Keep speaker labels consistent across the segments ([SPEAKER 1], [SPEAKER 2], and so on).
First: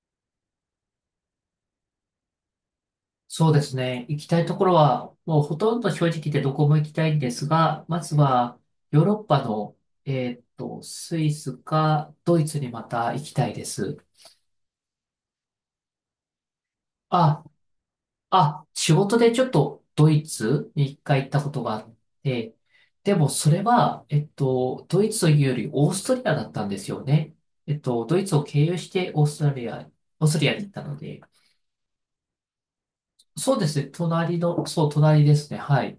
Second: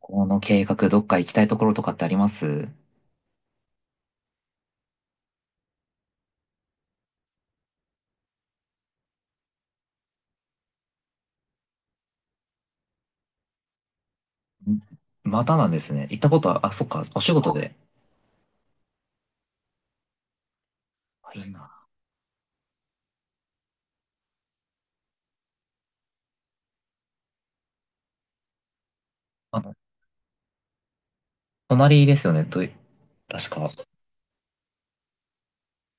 [SPEAKER 1] この計画、どっか行きたいところとかってあります？
[SPEAKER 2] そうですね。行きたいところは、もうほとんど正直言ってどこも行きたいんですが、まずはヨーロッパの、えスイスかドイツにまた行きたいです。
[SPEAKER 1] ん。またなんですね。行ったことは、あ、そっか、お仕
[SPEAKER 2] あ、
[SPEAKER 1] 事で。
[SPEAKER 2] 仕事でちょっとドイツに一回行っ
[SPEAKER 1] あ、
[SPEAKER 2] た
[SPEAKER 1] い
[SPEAKER 2] こ
[SPEAKER 1] い
[SPEAKER 2] と
[SPEAKER 1] な。
[SPEAKER 2] があって、でもそれは、ドイツというよりオーストリアだったんですよね。ドイツを経由して
[SPEAKER 1] あの、
[SPEAKER 2] オーストリアに行ったので、
[SPEAKER 1] 隣ですよね、確
[SPEAKER 2] そう
[SPEAKER 1] か。
[SPEAKER 2] ですね、隣の、そう、隣ですね、はい。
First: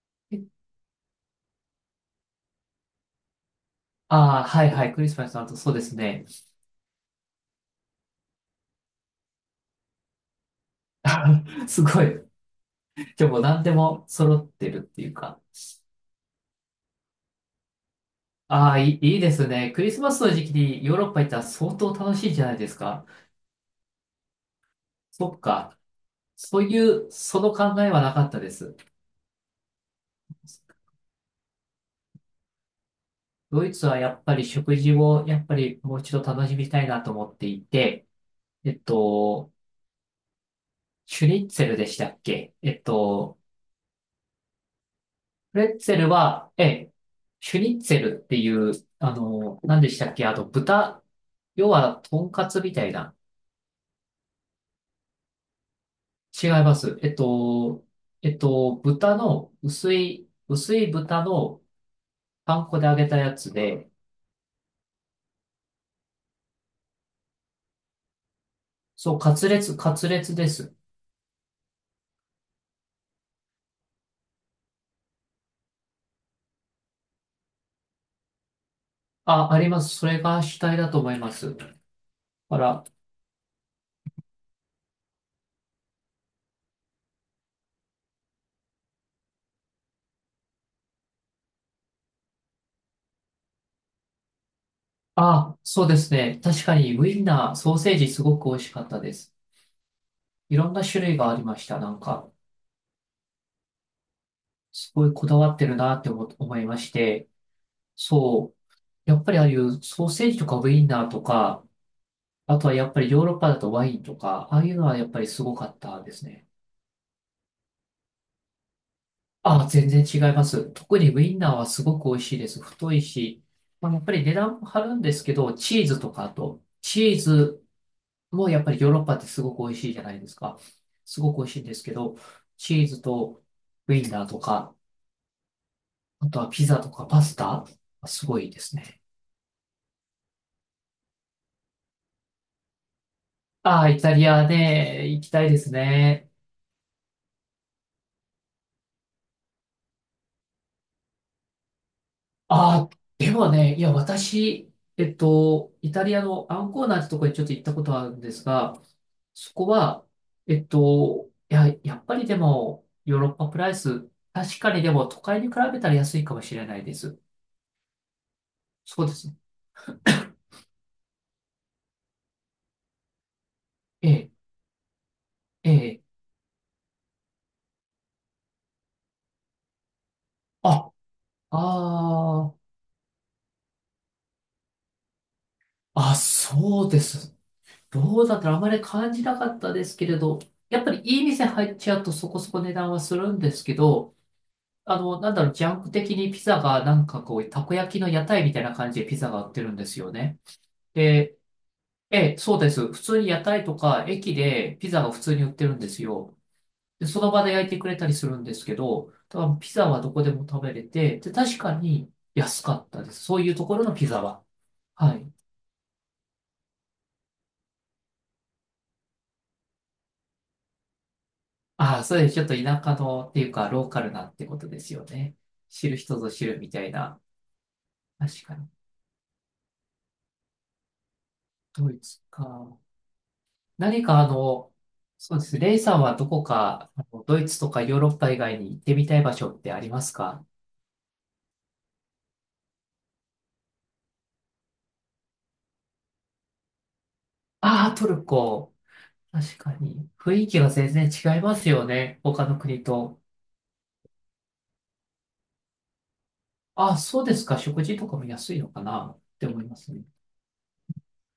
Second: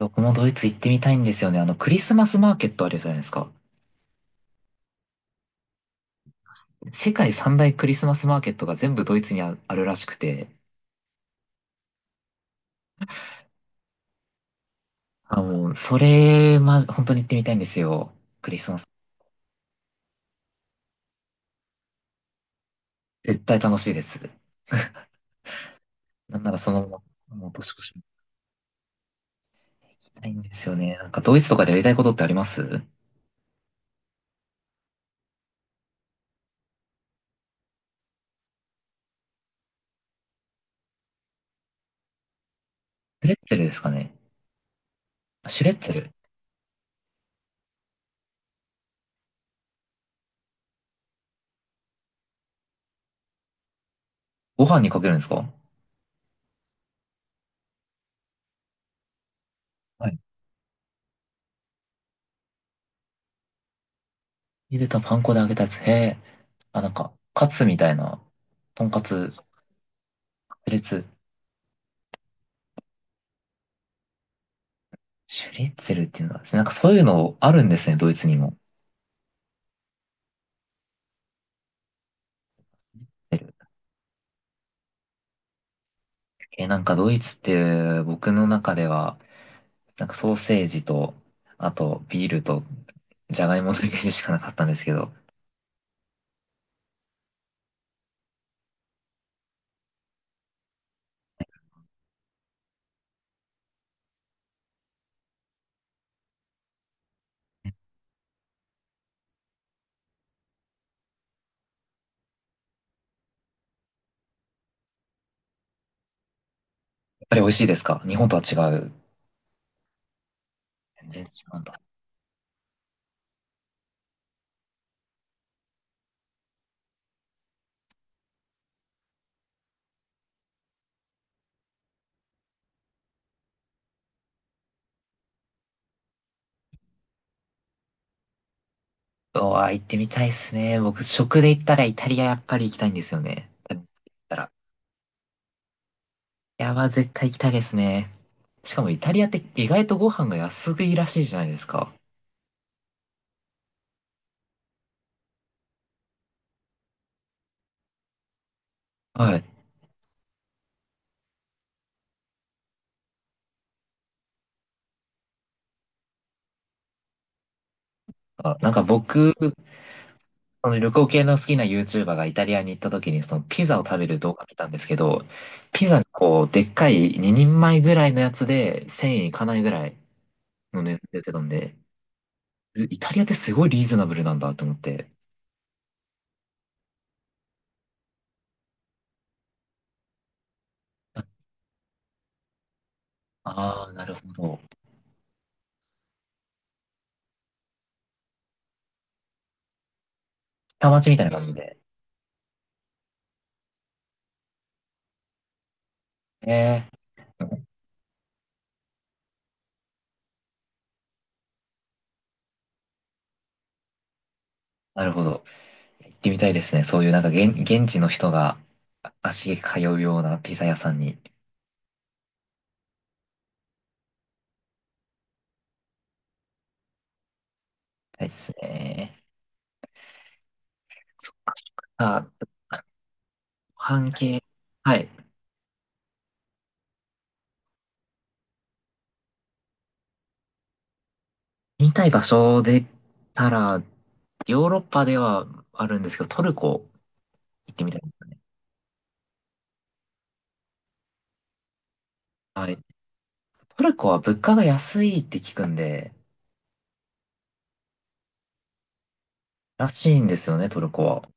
[SPEAKER 1] 僕もドイツ行ってみたいんですよね。あの、クリスマスマーケットあるじゃないですか。
[SPEAKER 2] ああ、はいはい、クリスマスの後、そうですね。
[SPEAKER 1] 世界三大クリスマスマーケットが全部ドイツにあるらしくて。
[SPEAKER 2] あすごい。じゃあもう何でも揃ってるっていうか。
[SPEAKER 1] あ、もう、それ、ま、本当に行ってみたいんですよ。クリス
[SPEAKER 2] あ
[SPEAKER 1] マ
[SPEAKER 2] あ、
[SPEAKER 1] ス。
[SPEAKER 2] いいですね。クリスマスの時期にヨーロッパ行ったら相当楽しいじゃないですか。
[SPEAKER 1] 絶対楽しいです。
[SPEAKER 2] そっか。
[SPEAKER 1] なんなら
[SPEAKER 2] そう
[SPEAKER 1] そ
[SPEAKER 2] い
[SPEAKER 1] のま
[SPEAKER 2] う、
[SPEAKER 1] ま
[SPEAKER 2] そ
[SPEAKER 1] もう
[SPEAKER 2] の
[SPEAKER 1] 年
[SPEAKER 2] 考
[SPEAKER 1] 越
[SPEAKER 2] え
[SPEAKER 1] し
[SPEAKER 2] は
[SPEAKER 1] も
[SPEAKER 2] なかったです。
[SPEAKER 1] 行きたいんですよね。なんかドイツとかでやりたいことってあります？シ
[SPEAKER 2] ドイツはやっぱり食事をやっぱりもう一度楽しみたいなと思っていて、えっと、シュニッツェルでしたっけ
[SPEAKER 1] ュレッツェルですかね。あ、
[SPEAKER 2] プ
[SPEAKER 1] シ
[SPEAKER 2] レ
[SPEAKER 1] ュレッ
[SPEAKER 2] ッ
[SPEAKER 1] ツ
[SPEAKER 2] ツェ
[SPEAKER 1] ェル。
[SPEAKER 2] ルは、ええ、シュニッツェルっていう、何でしたっけ豚、要は、とんかつみたいな。
[SPEAKER 1] ご飯にかけるんですか？
[SPEAKER 2] 違います。豚の、薄
[SPEAKER 1] はい。
[SPEAKER 2] い、薄い豚のパン粉で揚げたやつで、
[SPEAKER 1] 入れたパン粉で揚げたやつ。へえ。あ、なんか、カツみたいな、とんか
[SPEAKER 2] そう、
[SPEAKER 1] つ、
[SPEAKER 2] カツレツ、カツレツです。
[SPEAKER 1] レツ、シュレッツェルっていうんでなんかそういうのあるんですね、ドイツにも。
[SPEAKER 2] あ、あります。それが主体だと思います。あら、
[SPEAKER 1] え、なんかドイツって僕の中では、なんかソーセージと、あとビールと、じゃがいものイメージしかなかったんですけど、やっ
[SPEAKER 2] あ、そうですね。確かに、ウインナー、ソーセージすごく美味しかったです。いろんな種類がありました。なんか、すごいこだわってるなって思いまして、そう。やっぱりああいうソーセージとかウインナーとか、あとはやっぱりヨーロッパだとワインとか、ああいうのはやっぱりすごかったですね。
[SPEAKER 1] ぱり美味しいですか？日本とは違う。
[SPEAKER 2] ああ、全然違います。特
[SPEAKER 1] 全
[SPEAKER 2] にウ
[SPEAKER 1] 然違
[SPEAKER 2] インナー
[SPEAKER 1] うん
[SPEAKER 2] は
[SPEAKER 1] だ。
[SPEAKER 2] すごく美味しいです。太いし、まあ、やっぱり値段も張るんですけど、チーズとかあと、チーズもやっぱりヨーロッパってすごく美味しいじゃないですか。すごく美味しいんですけど、チーズとウインナーとか、あとはピザとかパスタ、すごいですね。
[SPEAKER 1] うわ、行ってみたいっすね。僕、食で行ったらイタリアやっぱり行きたいんですよね。食べ
[SPEAKER 2] あ
[SPEAKER 1] 行っ
[SPEAKER 2] あ、イタリ
[SPEAKER 1] た
[SPEAKER 2] ア
[SPEAKER 1] ら。
[SPEAKER 2] ね、行きたいですね。
[SPEAKER 1] いやば、絶対行きたいですね。しかもイタリアって意外とご飯が安いらしいじゃないですか。
[SPEAKER 2] ああ、でもね、いや、私、イタリアのアンコーナーってとこにちょっと行ったことあるんですが、
[SPEAKER 1] はい。
[SPEAKER 2] そこは、いや、やっぱりでも、ヨーロッパプライス、確かにでも都会に比べたら安いかもしれないです。
[SPEAKER 1] あなんか
[SPEAKER 2] そうです
[SPEAKER 1] 僕、
[SPEAKER 2] ね。
[SPEAKER 1] その旅行系の好きな YouTuber がイタリアに行った時にそのピザを食べ
[SPEAKER 2] え
[SPEAKER 1] る
[SPEAKER 2] え、
[SPEAKER 1] 動画見たんですけど、
[SPEAKER 2] え
[SPEAKER 1] ピザ
[SPEAKER 2] え。
[SPEAKER 1] にこう、でっかい2人前ぐらいのやつで1000円いかないぐらいの値
[SPEAKER 2] あ、
[SPEAKER 1] 段出てたんで、
[SPEAKER 2] あ
[SPEAKER 1] イタリアってすごいリーズナブルなんだと思って。
[SPEAKER 2] あ、あ、そうです。どうだったらあまり感じなかったですけれど、やっぱりいい店入っちゃうとそこそこ値段はするんですけ
[SPEAKER 1] ああ、なる
[SPEAKER 2] ど、
[SPEAKER 1] ほど。
[SPEAKER 2] なんだろう、ジャンク的にピザがなんかこう、たこ焼きの屋台みたいな感じでピザが売ってるんですよね。
[SPEAKER 1] 下町みたいな
[SPEAKER 2] で、
[SPEAKER 1] 感じで。
[SPEAKER 2] ええ、そうです。普通に屋台とか駅でピザが普通に売ってるんですよ。
[SPEAKER 1] えー、
[SPEAKER 2] で、その場で焼いてくれたりするんですけど、多分ピザはどこでも食べれて、で、確かに安かったです。そういうところのピザは。
[SPEAKER 1] なる
[SPEAKER 2] は
[SPEAKER 1] ほ
[SPEAKER 2] い。
[SPEAKER 1] ど。行ってみたいですね。そういうなんか現地の人が足げく通うようなピザ屋さんに行き
[SPEAKER 2] ああ、そうですちょっと田舎のっていうか、ローカルなってことですよね。知る人ぞ知るみたいな。
[SPEAKER 1] たいで
[SPEAKER 2] 確
[SPEAKER 1] す
[SPEAKER 2] かに。
[SPEAKER 1] ね。そっかそっ
[SPEAKER 2] ドイ
[SPEAKER 1] か。
[SPEAKER 2] ツ
[SPEAKER 1] あ、
[SPEAKER 2] か。何
[SPEAKER 1] 半
[SPEAKER 2] か
[SPEAKER 1] 径、はい。
[SPEAKER 2] そうですね。レイさんはどこか、あのドイツとかヨーロッパ以外に行ってみたい場所ってありますか？
[SPEAKER 1] 見たい場所で言ったら、ヨーロッパではあるんですけど、トルコ行って
[SPEAKER 2] あ
[SPEAKER 1] み
[SPEAKER 2] あ
[SPEAKER 1] た
[SPEAKER 2] ー、
[SPEAKER 1] い
[SPEAKER 2] ト
[SPEAKER 1] で
[SPEAKER 2] ル
[SPEAKER 1] すね。
[SPEAKER 2] コ。確かに。雰囲気が全然違いますよね。他の
[SPEAKER 1] はい。
[SPEAKER 2] 国と。
[SPEAKER 1] トルコは物価が安いって聞くんで、
[SPEAKER 2] ああ、そうですか。食事とかも安いのかなって思いま
[SPEAKER 1] ら
[SPEAKER 2] すね。
[SPEAKER 1] しいんですよね、トルコは。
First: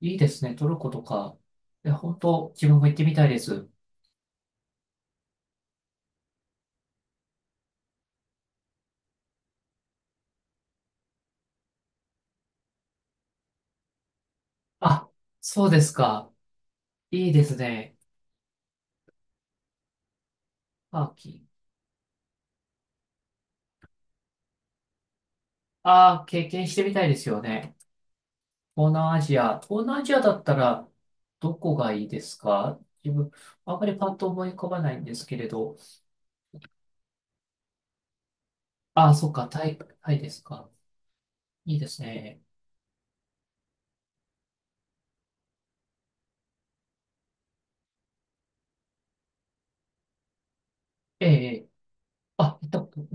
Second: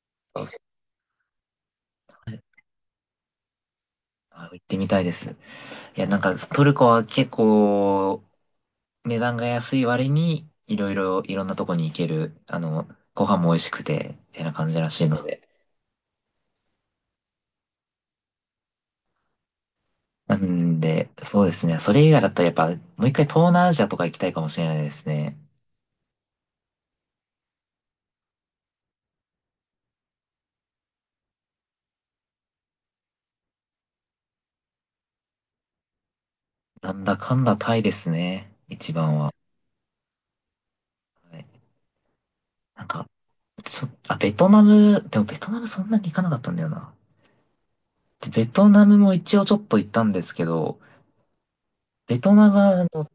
[SPEAKER 2] いいで
[SPEAKER 1] そ
[SPEAKER 2] す
[SPEAKER 1] う
[SPEAKER 2] ね。
[SPEAKER 1] そ
[SPEAKER 2] トルコとか。いや、本
[SPEAKER 1] う。はい。
[SPEAKER 2] 当自分も行ってみたいです。
[SPEAKER 1] あ、行ってみたいです。いや、なんかトルコは結構値段が安い割に、いろいろ、いろんなとこに行ける、あの、ご飯も美味しくて、みたいな感じらしい
[SPEAKER 2] あ、
[SPEAKER 1] ので。
[SPEAKER 2] そうですか。いいですね。
[SPEAKER 1] なん
[SPEAKER 2] タ
[SPEAKER 1] で、
[SPEAKER 2] ーキ
[SPEAKER 1] そうで
[SPEAKER 2] ー。
[SPEAKER 1] すね。それ以外だったらやっぱ、もう一回東南アジアとか行きたいかもしれないですね。
[SPEAKER 2] ああ、経験してみたいですよね。東南アジア。東南アジアだったら、どこがいいですか？自分、あんまりパッと思い浮かばないんですけれど。
[SPEAKER 1] なんだかんだタイですね。一
[SPEAKER 2] ああ、
[SPEAKER 1] 番
[SPEAKER 2] そっ
[SPEAKER 1] は。
[SPEAKER 2] か、タイ、タイですか。
[SPEAKER 1] はい。
[SPEAKER 2] いいですね。
[SPEAKER 1] なんか、あ、ベトナム、でもベトナムそんなに行かなかったんだよな。でベトナムも一応ちょっと行ったんですけど、
[SPEAKER 2] ええ、
[SPEAKER 1] ベトナム
[SPEAKER 2] あ、行っ
[SPEAKER 1] は
[SPEAKER 2] た
[SPEAKER 1] あ
[SPEAKER 2] こと、
[SPEAKER 1] の、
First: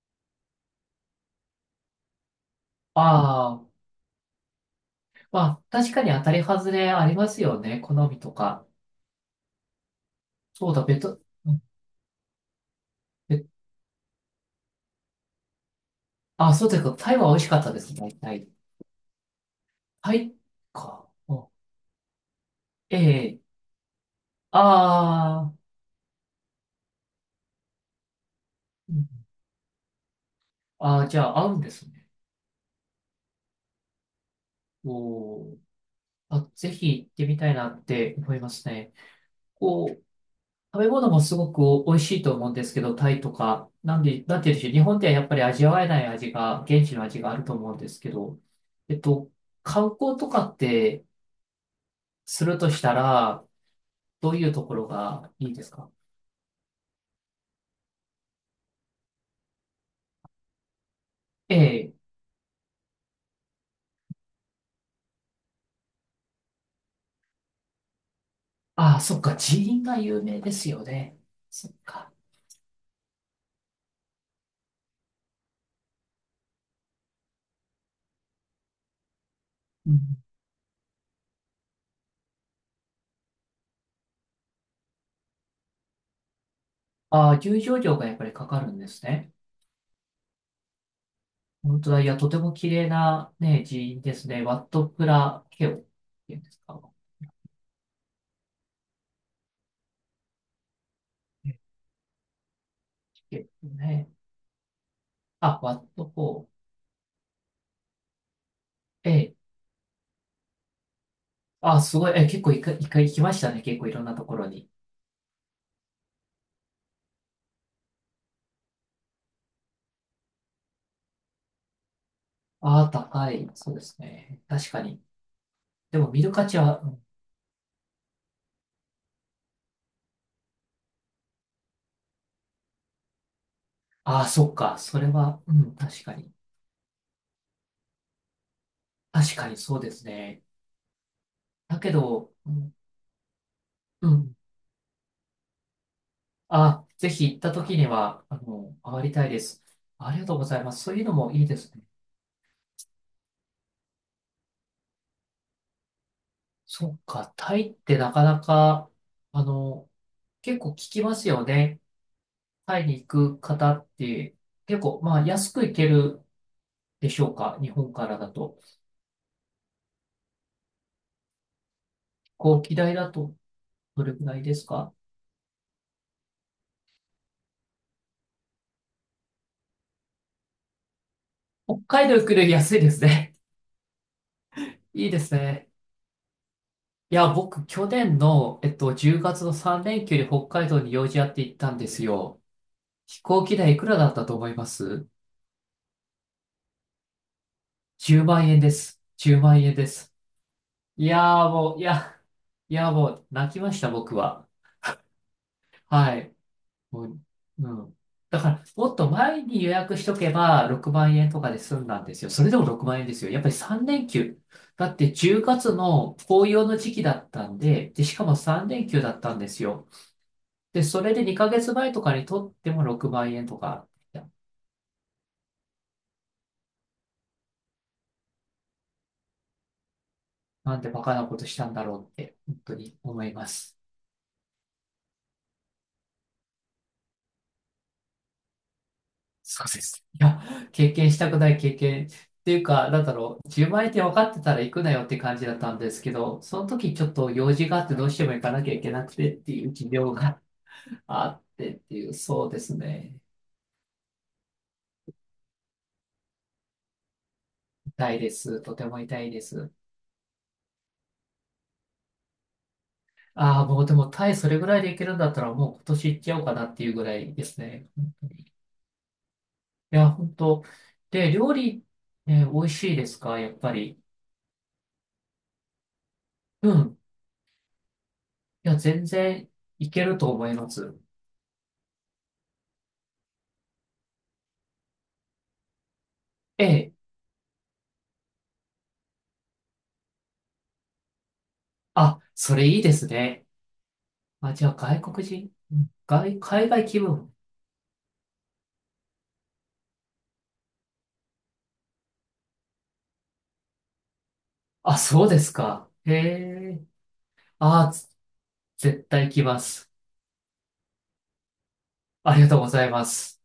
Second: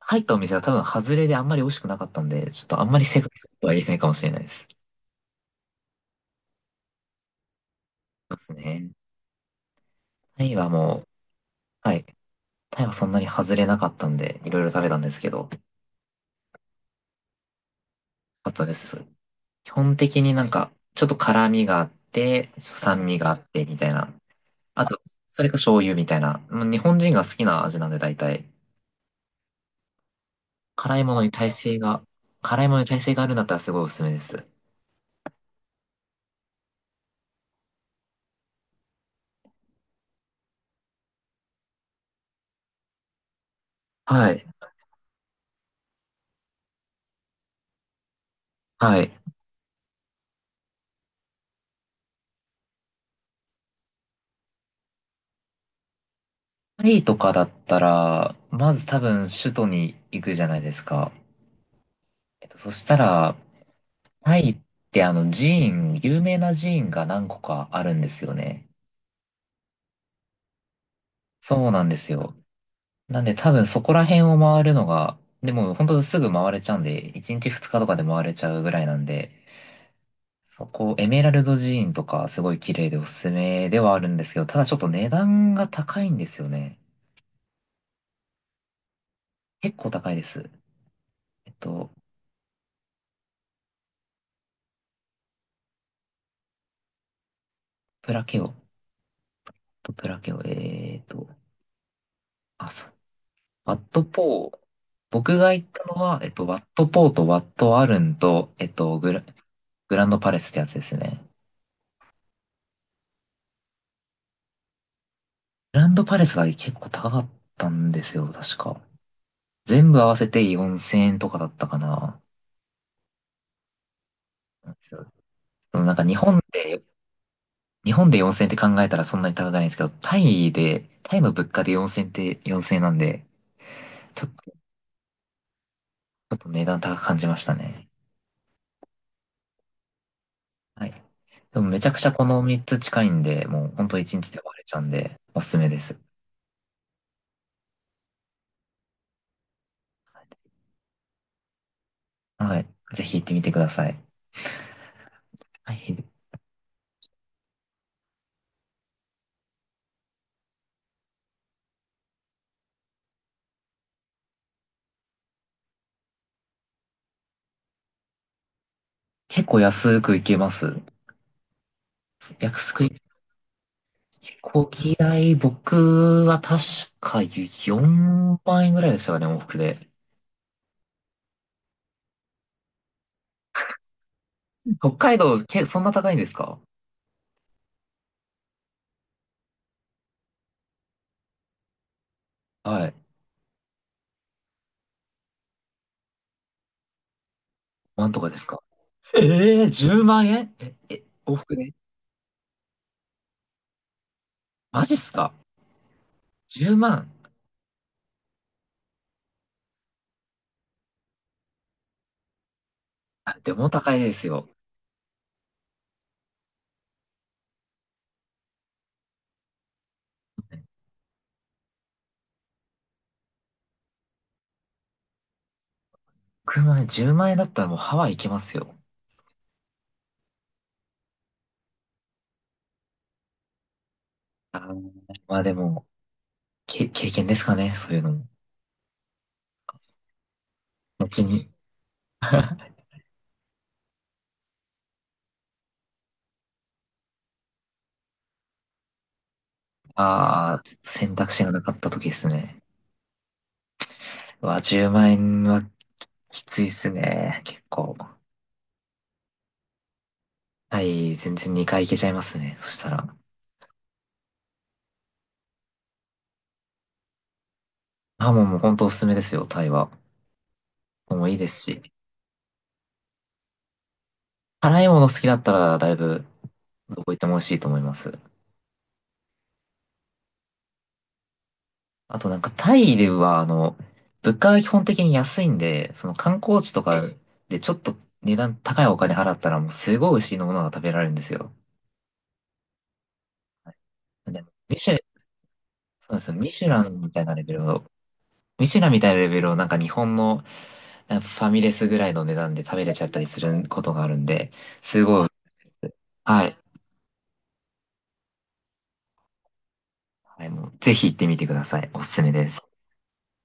[SPEAKER 1] 入ったお店が多分外れであんまり美味しくなかったんで、ちょっとあんま
[SPEAKER 2] あ
[SPEAKER 1] り正確なこ
[SPEAKER 2] あ
[SPEAKER 1] と
[SPEAKER 2] ー、
[SPEAKER 1] は言えないかもしれないです。
[SPEAKER 2] まあ、確かに当たり外れありますよね。好みと
[SPEAKER 1] そうで
[SPEAKER 2] か。
[SPEAKER 1] すね。タイは
[SPEAKER 2] そうだ、
[SPEAKER 1] もう、
[SPEAKER 2] うん
[SPEAKER 1] はい。タイはそんなに
[SPEAKER 2] ベ
[SPEAKER 1] 外れなかったんで、いろいろ食べたんですけど、よ
[SPEAKER 2] あ、そうですか。タイは美味しかったですね。タイ。
[SPEAKER 1] かったです。基本
[SPEAKER 2] タ
[SPEAKER 1] 的に
[SPEAKER 2] イ
[SPEAKER 1] なんか、ちょっ
[SPEAKER 2] か。
[SPEAKER 1] と
[SPEAKER 2] あ
[SPEAKER 1] 辛味があって、
[SPEAKER 2] え
[SPEAKER 1] 酸味があ
[SPEAKER 2] え、
[SPEAKER 1] って、みたいな。あと、それ
[SPEAKER 2] あ
[SPEAKER 1] か
[SPEAKER 2] あ、
[SPEAKER 1] 醤油みたいな。もう日本人が好きな味なんで、大体。
[SPEAKER 2] うんあ
[SPEAKER 1] 辛い
[SPEAKER 2] あ、
[SPEAKER 1] も
[SPEAKER 2] じ
[SPEAKER 1] の
[SPEAKER 2] ゃ
[SPEAKER 1] に
[SPEAKER 2] あ合
[SPEAKER 1] 耐
[SPEAKER 2] うんで
[SPEAKER 1] 性
[SPEAKER 2] す
[SPEAKER 1] が、
[SPEAKER 2] ね。
[SPEAKER 1] あるんだったらすごいおすすめです。
[SPEAKER 2] おーあ、ぜひ行ってみたいなって思いますね。こう、食べ物もすごく美味しいと思うんですけど、タイとか、
[SPEAKER 1] は
[SPEAKER 2] なん
[SPEAKER 1] い。
[SPEAKER 2] て言うんでしょう。日本ではやっぱり味わえない味が、現地の味があると思うんですけど、えっ
[SPEAKER 1] はい。
[SPEAKER 2] と、観光とかってするとしたら、どういうところがいいですか？
[SPEAKER 1] パリとかだったら、まず多分首都に行くじゃないですか。
[SPEAKER 2] ええ。
[SPEAKER 1] えっと、そしたら、タイってあの有名な寺院が何個かあるんですよね。
[SPEAKER 2] ああ、そっか。寺院が有名ですよね。
[SPEAKER 1] そ
[SPEAKER 2] そ
[SPEAKER 1] う
[SPEAKER 2] っ
[SPEAKER 1] なんです
[SPEAKER 2] か。
[SPEAKER 1] よ。なんで多分そこら辺を回るのが、でも本当すぐ回れちゃうんで、1日2日とかで回れちゃうぐらいなんで、
[SPEAKER 2] うん。
[SPEAKER 1] そこ、エメラルド寺院とかすごい綺麗でおすすめではあるんですけど、ただちょっと値段が高いんですよね。
[SPEAKER 2] ああ、入場料がやっぱりかかるんですね。
[SPEAKER 1] 結構高いです。えっ
[SPEAKER 2] 本当
[SPEAKER 1] と、
[SPEAKER 2] だ。いや、とても綺麗なね、寺院ですね。ワット・プラ・ケオっていうんですか？
[SPEAKER 1] プラケオ、とプラケオ、あ、そう、
[SPEAKER 2] ね、
[SPEAKER 1] ワット
[SPEAKER 2] ね
[SPEAKER 1] ポー、僕が
[SPEAKER 2] あ、
[SPEAKER 1] 行っ
[SPEAKER 2] ワ
[SPEAKER 1] た
[SPEAKER 2] ッ
[SPEAKER 1] の
[SPEAKER 2] ト・フ
[SPEAKER 1] は、
[SPEAKER 2] ォ
[SPEAKER 1] ワ
[SPEAKER 2] ー。
[SPEAKER 1] ットポーとワットアルンと、
[SPEAKER 2] ええ。
[SPEAKER 1] グランドパレスってやつですね。
[SPEAKER 2] あ、すごい。え、結構一回行きましたね。結構いろんなところに。
[SPEAKER 1] グランドパレスが結構高かったんですよ、確か。全部合わせて4000円とかだったかな。
[SPEAKER 2] ああ、高い。そうですね。確かに。
[SPEAKER 1] そのなん
[SPEAKER 2] で
[SPEAKER 1] か
[SPEAKER 2] も見る価値は、うん
[SPEAKER 1] 日本で4000円って考えたらそんなに高くないんですけど、タイの物価で4000円って4000円なんで、
[SPEAKER 2] ああ、そっ
[SPEAKER 1] ち
[SPEAKER 2] か。それは、うん、確かに。
[SPEAKER 1] ょっと値段高く感じましたね。
[SPEAKER 2] 確かにそうですね。
[SPEAKER 1] はい。でもめ
[SPEAKER 2] だ
[SPEAKER 1] ちゃ
[SPEAKER 2] け
[SPEAKER 1] くちゃこ
[SPEAKER 2] ど、
[SPEAKER 1] の
[SPEAKER 2] う
[SPEAKER 1] 3
[SPEAKER 2] ん、
[SPEAKER 1] つ近いんで、もう本当
[SPEAKER 2] う
[SPEAKER 1] 1日
[SPEAKER 2] ん。
[SPEAKER 1] で終われちゃうんで、おすすめです。
[SPEAKER 2] あ、ぜひ行った時には、回りたいです。ありがとうございます。そういうのもいいですね。
[SPEAKER 1] はい。ぜひ行ってみてください。はい。
[SPEAKER 2] そっか。タイってなかなか、あの、結構聞きますよね。タイに行く方って、結構、まあ、安く行けるでしょうか？日本からだと。
[SPEAKER 1] 結構安く行けます。
[SPEAKER 2] 飛行
[SPEAKER 1] 安
[SPEAKER 2] 機
[SPEAKER 1] く、
[SPEAKER 2] 代だとどれくら
[SPEAKER 1] 飛
[SPEAKER 2] いで
[SPEAKER 1] 行
[SPEAKER 2] すか？
[SPEAKER 1] 機代、僕は確か4万円ぐらいでしたかね、往復で。
[SPEAKER 2] 北海道行くより安いですね。
[SPEAKER 1] 北
[SPEAKER 2] いい
[SPEAKER 1] 海
[SPEAKER 2] です
[SPEAKER 1] 道、
[SPEAKER 2] ね。
[SPEAKER 1] そんな高いんですか？
[SPEAKER 2] いや、僕、去年の、10月の3連休に北海道に用事あって行ったんですよ。
[SPEAKER 1] はい。
[SPEAKER 2] 飛行機代いくらだったと思います？
[SPEAKER 1] なんと
[SPEAKER 2] 10
[SPEAKER 1] かです
[SPEAKER 2] 万円
[SPEAKER 1] か？
[SPEAKER 2] です。10万
[SPEAKER 1] ええー、
[SPEAKER 2] 円で
[SPEAKER 1] 10
[SPEAKER 2] す。
[SPEAKER 1] 万円？え、
[SPEAKER 2] い
[SPEAKER 1] 往
[SPEAKER 2] やー
[SPEAKER 1] 復で？
[SPEAKER 2] もう、いや、いやもう、泣きました、僕は。
[SPEAKER 1] マジっすか？
[SPEAKER 2] はい。
[SPEAKER 1] 10
[SPEAKER 2] も
[SPEAKER 1] 万。
[SPEAKER 2] ううん。だから、もっと前に予約しとけば6万円とかで済んだんですよ。それでも6万円ですよ。
[SPEAKER 1] あ、
[SPEAKER 2] やっぱ
[SPEAKER 1] で
[SPEAKER 2] り
[SPEAKER 1] も
[SPEAKER 2] 3
[SPEAKER 1] 高い
[SPEAKER 2] 連
[SPEAKER 1] です
[SPEAKER 2] 休。
[SPEAKER 1] よ。
[SPEAKER 2] だって10月の紅葉の時期だったんで、で、しかも3連休だったんですよ。で、それで2ヶ月前とかにとっても6万円とか、いや
[SPEAKER 1] 9万円、10万円だったらもうハワイ行けますよ。
[SPEAKER 2] なんでバカなことしたんだろうって、本当に思います。
[SPEAKER 1] あー、まあでも、経験ですかね、そういうのも。
[SPEAKER 2] そうです。いや、経験し
[SPEAKER 1] 後
[SPEAKER 2] たくな
[SPEAKER 1] に、
[SPEAKER 2] い経験っていうか、なんだろう、10万円って分かってたら行くなよって感じだったんですけど、その時ちょっと用事があってどうしても行かなきゃいけなくてっていう事情が
[SPEAKER 1] ああ、選
[SPEAKER 2] あ
[SPEAKER 1] 択
[SPEAKER 2] っ
[SPEAKER 1] 肢がなか
[SPEAKER 2] て
[SPEAKER 1] っ
[SPEAKER 2] っ
[SPEAKER 1] た
[SPEAKER 2] て
[SPEAKER 1] 時
[SPEAKER 2] い
[SPEAKER 1] で
[SPEAKER 2] う、
[SPEAKER 1] す
[SPEAKER 2] そうで
[SPEAKER 1] ね。
[SPEAKER 2] すね。
[SPEAKER 1] うわ、10万円はきついっすね。結構。
[SPEAKER 2] 痛いです。とても痛いです。
[SPEAKER 1] タイ、全然2回行けちゃいますね。そしたら。
[SPEAKER 2] ああ、もうでもタイそれぐらいで行けるんだったらもう今年行っちゃおうかなっていうぐらいですね。
[SPEAKER 1] あ、もう本当おすすめですよ、タイは。
[SPEAKER 2] いや、本当。
[SPEAKER 1] もう
[SPEAKER 2] で、
[SPEAKER 1] いいで
[SPEAKER 2] 料
[SPEAKER 1] す
[SPEAKER 2] 理、
[SPEAKER 1] し。
[SPEAKER 2] ね、美味しいですか？やっぱり。
[SPEAKER 1] 辛いもの好きだったら、だいぶ、
[SPEAKER 2] う
[SPEAKER 1] ど
[SPEAKER 2] ん。
[SPEAKER 1] こ行っても美味しいと思います。
[SPEAKER 2] いや、全然いけると思います。
[SPEAKER 1] あとなんか、タイでは、あの、物価が基本的に安いんで、その観光地と
[SPEAKER 2] ええ
[SPEAKER 1] かでちょっと値段高いお金払ったら、もうすごい美味しいものが食べられるんですよ。
[SPEAKER 2] あ、それいいですね。
[SPEAKER 1] でも、
[SPEAKER 2] あ、じゃあ
[SPEAKER 1] ミシュ、
[SPEAKER 2] 外国人、うん
[SPEAKER 1] そうですよ。
[SPEAKER 2] 海外気分。
[SPEAKER 1] ミシュランみたいなレベルをなんか日本のなんかファミレスぐらいの値段で食べれちゃったりすることがあるんで、
[SPEAKER 2] あ、
[SPEAKER 1] す
[SPEAKER 2] そ
[SPEAKER 1] ごい、
[SPEAKER 2] うですか。へ
[SPEAKER 1] はい。
[SPEAKER 2] え。あ、絶対来ます。
[SPEAKER 1] はい、もうぜひ行ってみてください。おすすめ
[SPEAKER 2] ありが
[SPEAKER 1] で
[SPEAKER 2] とう
[SPEAKER 1] す。
[SPEAKER 2] ございます。